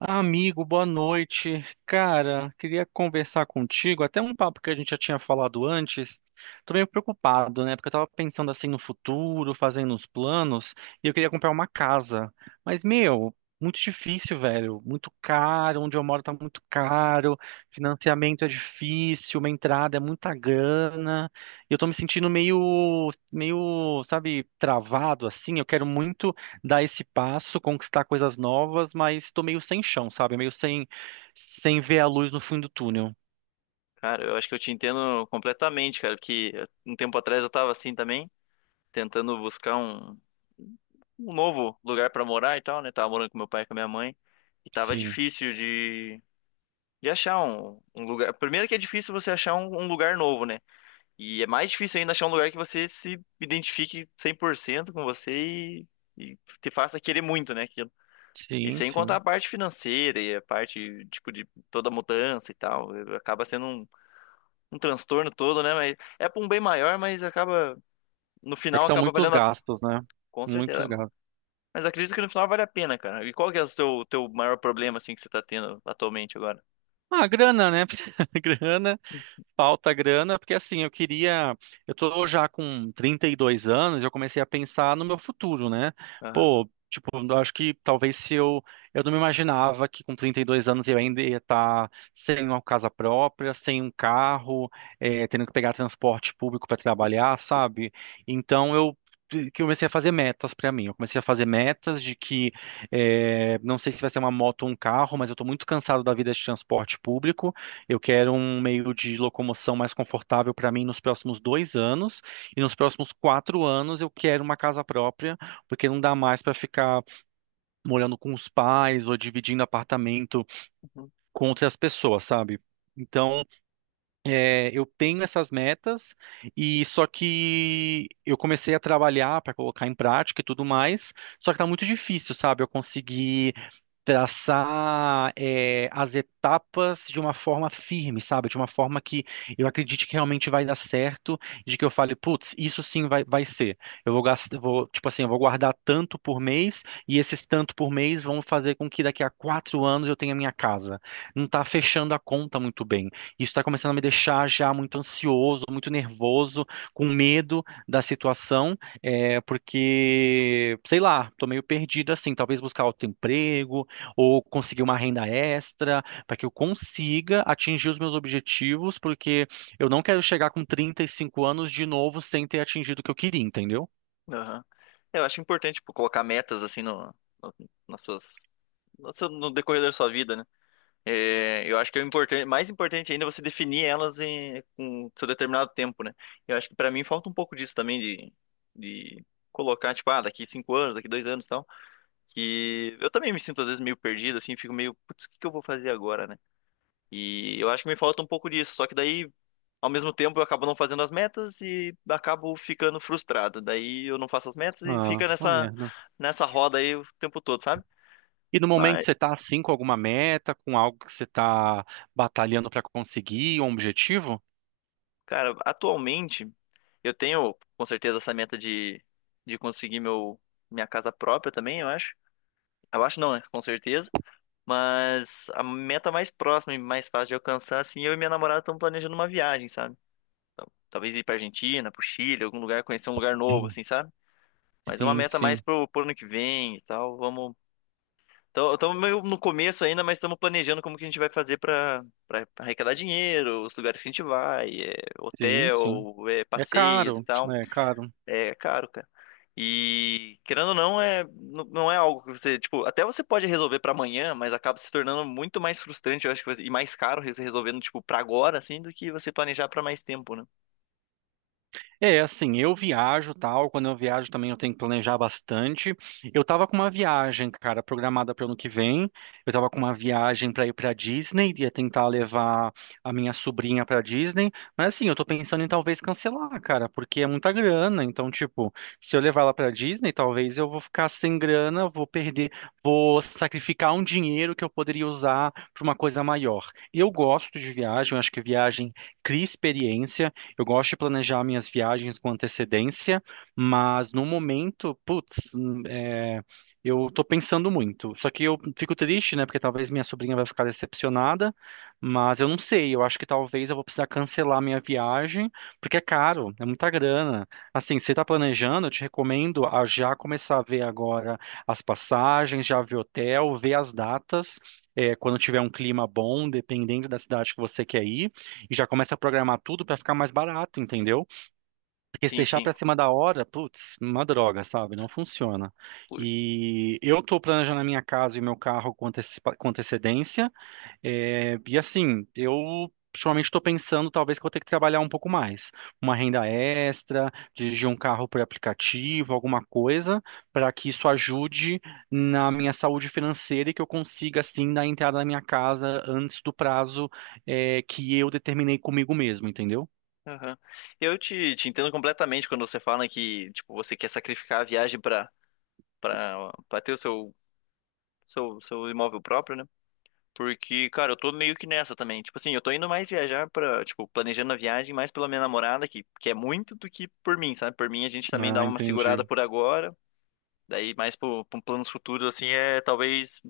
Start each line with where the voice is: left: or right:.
right: Amigo, boa noite. Cara, queria conversar contigo, até um papo que a gente já tinha falado antes. Tô meio preocupado, né? Porque eu tava pensando assim no futuro, fazendo os planos, e eu queria comprar uma casa. Mas, meu, muito difícil, velho. Muito caro, onde eu moro tá muito caro, financiamento é difícil, uma entrada é muita grana. E eu tô me sentindo meio, sabe, travado assim. Eu quero muito dar esse passo, conquistar coisas novas, mas tô meio sem chão, sabe? Meio sem ver a luz no fim do túnel.
left: Cara, eu acho que eu te entendo completamente, cara, que um tempo atrás eu tava assim também, tentando buscar um novo lugar pra morar e tal, né? Tava morando com meu pai e com a minha mãe, e tava
right: Sim,
left: difícil de achar um lugar. Primeiro que é difícil você achar um lugar novo, né? E é mais difícil ainda achar um lugar que você se identifique 100% com você e te faça querer muito, né? aquilo. E
right: sim,
left: sem contar a
right: sim.
left: parte financeira e a parte, tipo, de toda mudança e tal, acaba sendo um transtorno todo, né? Mas é pra um bem maior, mas acaba, no
right: É que
left: final
right: são
left: acaba
right: muitos
left: valendo a...
right: gastos, né?
left: Com certeza.
right: Muitos gastos.
left: Mas acredito que no final vale a pena, cara. E qual que é o teu maior problema, assim, que você tá tendo atualmente agora?
right: Ah, grana, né? Grana. Falta grana, porque assim, eu queria. Eu tô já com 32 anos, eu comecei a pensar no meu futuro, né?
left: Aham.
right: Pô, tipo, eu acho que talvez se eu. Eu não me imaginava que com 32 anos eu ainda ia estar sem uma casa própria, sem um carro, tendo que pegar transporte público para trabalhar, sabe? Então eu. Que eu comecei a fazer metas para mim. Eu comecei a fazer metas de que não sei se vai ser uma moto ou um carro, mas eu estou muito cansado da vida de transporte público. Eu quero um meio de locomoção mais confortável para mim nos próximos dois anos. E nos próximos quatro anos eu quero uma casa própria, porque não dá mais para ficar morando com os pais ou dividindo apartamento
left: Uhum.
right: com outras pessoas, sabe? Então, é, eu tenho essas metas e só que eu comecei a trabalhar para colocar em prática e tudo mais, só que tá muito difícil, sabe? Eu conseguir traçar é, as etapas de uma forma firme, sabe? De uma forma que eu acredite que realmente vai dar certo, de que eu fale, putz, isso sim vai ser. Eu vou gastar, vou, tipo assim, eu vou guardar tanto por mês e esses tanto por mês vão fazer com que daqui a quatro anos eu tenha minha casa. Não tá fechando a conta muito bem. Isso está começando a me deixar já muito ansioso, muito nervoso, com medo da situação, é, porque, sei lá, tô meio perdido assim, talvez buscar outro emprego, ou conseguir uma renda extra, para que eu consiga atingir os meus objetivos, porque eu não quero chegar com 35 anos de novo sem ter atingido o que eu queria, entendeu?
left: Aham. Eu acho importante, tipo, colocar metas, assim, no, nas suas... No, no decorrer da sua vida, né? É, eu acho que é importante, mais importante ainda é você definir elas em com seu determinado tempo, né? Eu acho que pra mim falta um pouco disso também de colocar, tipo, ah, daqui 5 anos, daqui 2 anos, e tal. Que eu também me sinto às vezes meio perdido, assim, fico meio, putz, o que que eu vou fazer agora, né? E eu acho que me falta um pouco disso, só que daí, ao mesmo tempo, eu acabo não fazendo as metas e acabo ficando frustrado. Daí eu não faço as metas e
right: Ah,
left: fica
right: uma merda.
left: nessa roda aí o tempo todo, sabe?
right: E no momento
left: Mas,
right: você tá assim com alguma meta, com algo que você tá batalhando para conseguir, um objetivo?
left: cara, atualmente eu tenho com certeza essa meta de conseguir meu minha casa própria também, eu acho. Eu acho não, né? Com certeza. Mas a meta mais próxima e mais fácil de alcançar, assim, eu e minha namorada estamos planejando uma viagem, sabe? Talvez ir pra Argentina, pro Chile, algum lugar, conhecer um lugar novo,
right: Hum.
left: assim, sabe? Mas é uma
right: Sim,
left: meta mais
right: sim,
left: pro ano que vem e tal. Vamos. Estamos meio no começo ainda, mas estamos planejando como que a gente vai fazer pra arrecadar dinheiro, os lugares que a gente vai, é,
right: sim, sim.
left: hotel, é,
right: É
left: passeios e
right: caro,
left: tal.
right: é caro.
left: É caro, cara. E querendo ou não, é, não é algo que você, tipo, até você pode resolver pra amanhã, mas acaba se tornando muito mais frustrante, eu acho que, e mais caro resolvendo, tipo, pra agora, assim, do que você planejar pra mais tempo, né?
right: É, assim, eu viajo, tal, quando eu viajo também eu tenho que planejar bastante. Eu tava com uma viagem, cara, programada para o ano que vem. Eu tava com uma viagem para ir para Disney, ia tentar levar a minha sobrinha para Disney, mas assim, eu tô pensando em talvez cancelar, cara, porque é muita grana, então tipo, se eu levar ela para Disney, talvez eu vou ficar sem grana, vou perder, vou sacrificar um dinheiro que eu poderia usar para uma coisa maior. Eu gosto de viagem, eu acho que viagem cria experiência. Eu gosto de planejar minhas viagens com antecedência, mas no momento, putz, é, eu tô pensando muito. Só que eu fico triste, né? Porque talvez minha sobrinha vai ficar decepcionada, mas eu não sei. Eu acho que talvez eu vou precisar cancelar minha viagem, porque é caro, é muita grana. Assim, se você tá planejando, eu te recomendo a já começar a ver agora as passagens, já ver hotel, ver as datas. É, quando tiver um clima bom, dependendo da cidade que você quer ir e já começa a programar tudo para ficar mais barato, entendeu? Porque se
left: Sim,
right: deixar
left: sim.
right: para cima da hora, putz, uma droga, sabe? Não funciona. E eu tô planejando a minha casa e o meu carro com com antecedência. É, e assim, eu ultimamente estou pensando talvez que eu vou ter que trabalhar um pouco mais. Uma renda extra, dirigir um carro por aplicativo, alguma coisa, para que isso ajude na minha saúde financeira e que eu consiga, assim, dar entrada na minha casa antes do prazo, é, que eu determinei comigo mesmo, entendeu?
left: Aham. Eu te entendo completamente quando você fala que, tipo, você quer sacrificar a viagem pra ter o seu imóvel próprio, né? Porque, cara, eu tô meio que nessa também. Tipo assim, eu tô indo mais viajar pra, tipo, planejando a viagem mais pela minha namorada, que é muito, do que por mim, sabe? Por mim, a gente também
right: Ah,
left: dava uma
right: entendi.
left: segurada por agora. Daí, mais para planos futuros, assim, talvez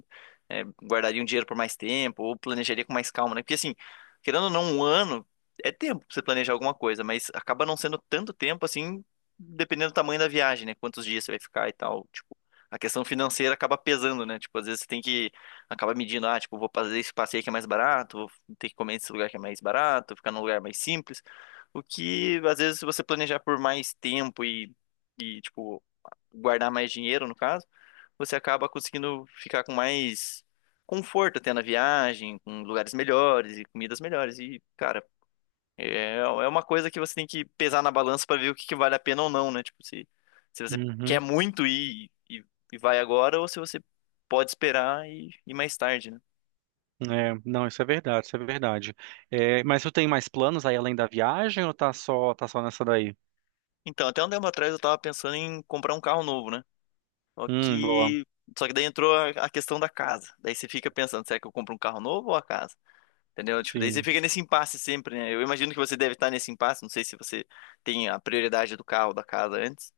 left: é, guardaria um dinheiro por mais tempo ou planejaria com mais calma, né? Porque, assim, querendo ou não, um ano é tempo pra você planejar alguma coisa, mas acaba não sendo tanto tempo, assim, dependendo do tamanho da viagem, né? Quantos dias você vai ficar e tal. Tipo, a questão financeira acaba pesando, né? Tipo, às vezes você tem que acaba medindo, ah, tipo, vou fazer esse passeio que é mais barato, vou ter que comer nesse lugar que é mais barato, ficar num lugar mais simples. O que, às vezes, se você planejar por mais tempo e. E, tipo, guardar mais dinheiro, no caso, você acaba conseguindo ficar com mais conforto até na viagem, com lugares melhores e comidas melhores. E, cara, é uma coisa que você tem que pesar na balança para ver que vale a pena ou não, né? Tipo, se você quer
right: Uhum.
left: muito ir e vai agora, ou se você pode esperar e ir mais tarde, né?
right: É, não, isso é verdade, isso é verdade. É, mas tu tem mais planos aí além da viagem ou tá só nessa daí?
left: Então, até um tempo atrás eu tava pensando em comprar um carro novo, né? Só
right: Boa.
left: que, só que daí entrou a questão da casa. Daí você fica pensando, será que eu compro um carro novo ou a casa? Entendeu? Tipo, daí você
right: Sim.
left: fica nesse impasse sempre, né? Eu imagino que você deve estar nesse impasse. Não sei se você tem a prioridade do carro, da casa antes.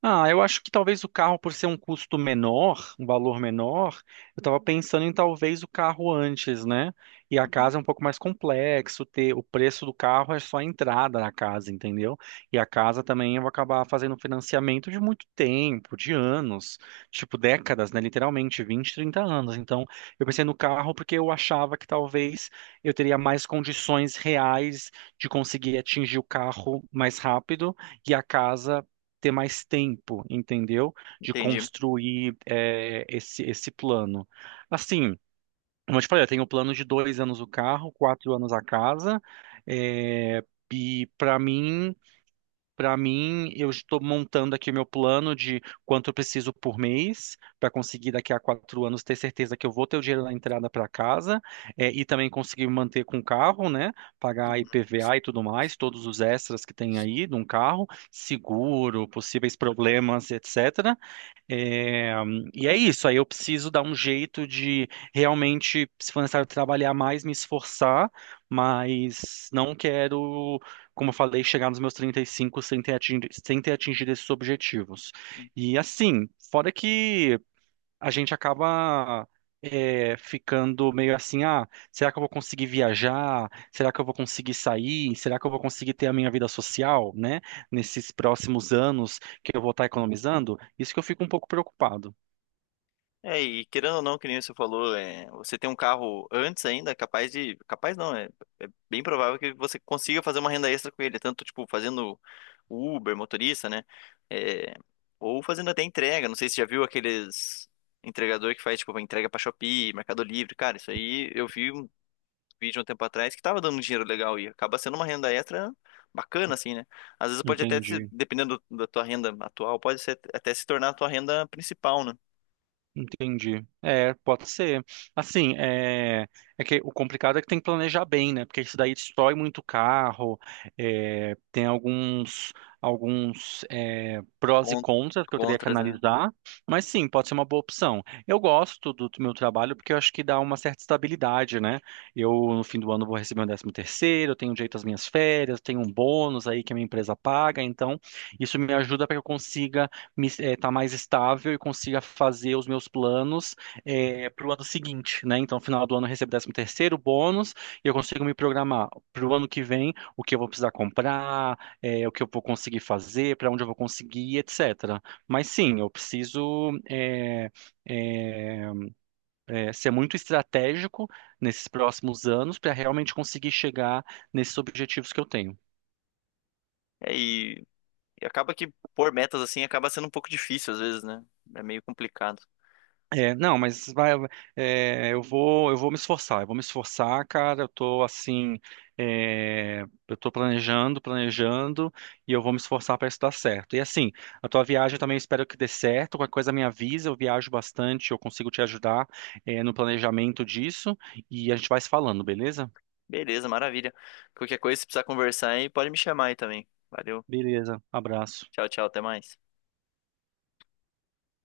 right: Ah, eu acho que talvez o carro, por ser um custo menor, um valor menor, eu estava pensando em talvez o carro antes, né? E a
left: Uhum,
right: casa é um pouco mais complexo, ter o preço do carro é só a entrada na casa, entendeu? E a casa também eu vou acabar fazendo financiamento de muito tempo, de anos, tipo décadas, né? Literalmente 20, 30 anos. Então, eu pensei no carro porque eu achava que talvez eu teria mais condições reais de conseguir atingir o carro mais rápido e a casa ter mais tempo, entendeu? De
left: entendi.
right: construir é, esse plano. Assim, como eu te falei, eu tenho o plano de dois anos o carro, quatro anos a casa, é, e para mim. Para mim, eu estou montando aqui o meu plano de quanto eu preciso por mês para conseguir daqui a quatro anos ter certeza que eu vou ter o dinheiro na entrada para casa e também conseguir me manter com o carro, né? Pagar
left: Uhum.
right: IPVA e tudo mais, todos os extras que tem aí de um carro, seguro, possíveis problemas, etc. É, e é isso, aí eu preciso dar um jeito de realmente, se for necessário trabalhar mais, me esforçar, mas não quero, como eu falei, chegar nos meus 35 sem ter atingido, sem ter atingido esses objetivos.
left: Uhum.
right: E assim, fora que a gente acaba é, ficando meio assim, ah, será que eu vou conseguir viajar? Será que eu vou conseguir sair? Será que eu vou conseguir ter a minha vida social, né? Nesses próximos anos que eu vou estar economizando? Isso que eu fico um pouco preocupado.
left: É, e querendo ou não, que nem você falou, é, você tem um carro antes ainda, capaz de. Capaz não, é. Bem provável que você consiga fazer uma renda extra com ele, tanto tipo fazendo Uber, motorista, né? É, ou fazendo até entrega. Não sei se já viu aqueles entregador que faz tipo entrega pra Shopee, Mercado Livre, cara. Isso aí eu vi um vídeo um tempo atrás que tava dando um dinheiro legal e acaba sendo uma renda extra bacana, assim, né? Às vezes pode até,
right: Entendi.
left: dependendo da tua renda atual, pode ser, até se tornar a tua renda principal, né?
right: Entendi. É, pode ser. Assim, é, é que o complicado é que tem que planejar bem, né? Porque isso daí destrói muito o carro. É, tem alguns, alguns é, prós e
left: Con-
right: contras que eu teria que
left: Contras, né?
right: analisar. Mas sim, pode ser uma boa opção. Eu gosto do meu trabalho porque eu acho que dá uma certa estabilidade, né? Eu, no fim do ano, vou receber um décimo terceiro, eu tenho direito às minhas férias, tenho um bônus aí que a minha empresa paga. Então, isso me ajuda para que eu consiga me, tá mais estável e consiga fazer os meus planos para o ano seguinte, né? Então, no final do ano eu recebo décimo terceiro bônus e eu consigo me programar para o ano que vem o que eu vou precisar comprar, o que eu vou conseguir fazer, para onde eu vou conseguir, etc. Mas sim, eu preciso eh, ser muito estratégico nesses próximos anos para realmente conseguir chegar nesses objetivos que eu tenho.
left: É, e acaba que pôr metas assim acaba sendo um pouco difícil às vezes, né? É meio complicado.
right: É, não, mas vai, é, eu vou me esforçar, eu vou me esforçar, cara. Eu tô assim, é, eu tô planejando, e eu vou me esforçar para isso dar certo. E assim, a tua viagem eu também espero que dê certo. Qualquer coisa me avisa, eu viajo bastante, eu consigo te ajudar, é, no planejamento disso, e a gente vai se falando, beleza?
left: Beleza, maravilha. Qualquer coisa, se precisar conversar aí, pode me chamar aí também. Valeu.
right: Beleza, abraço.
left: Tchau, tchau, até mais.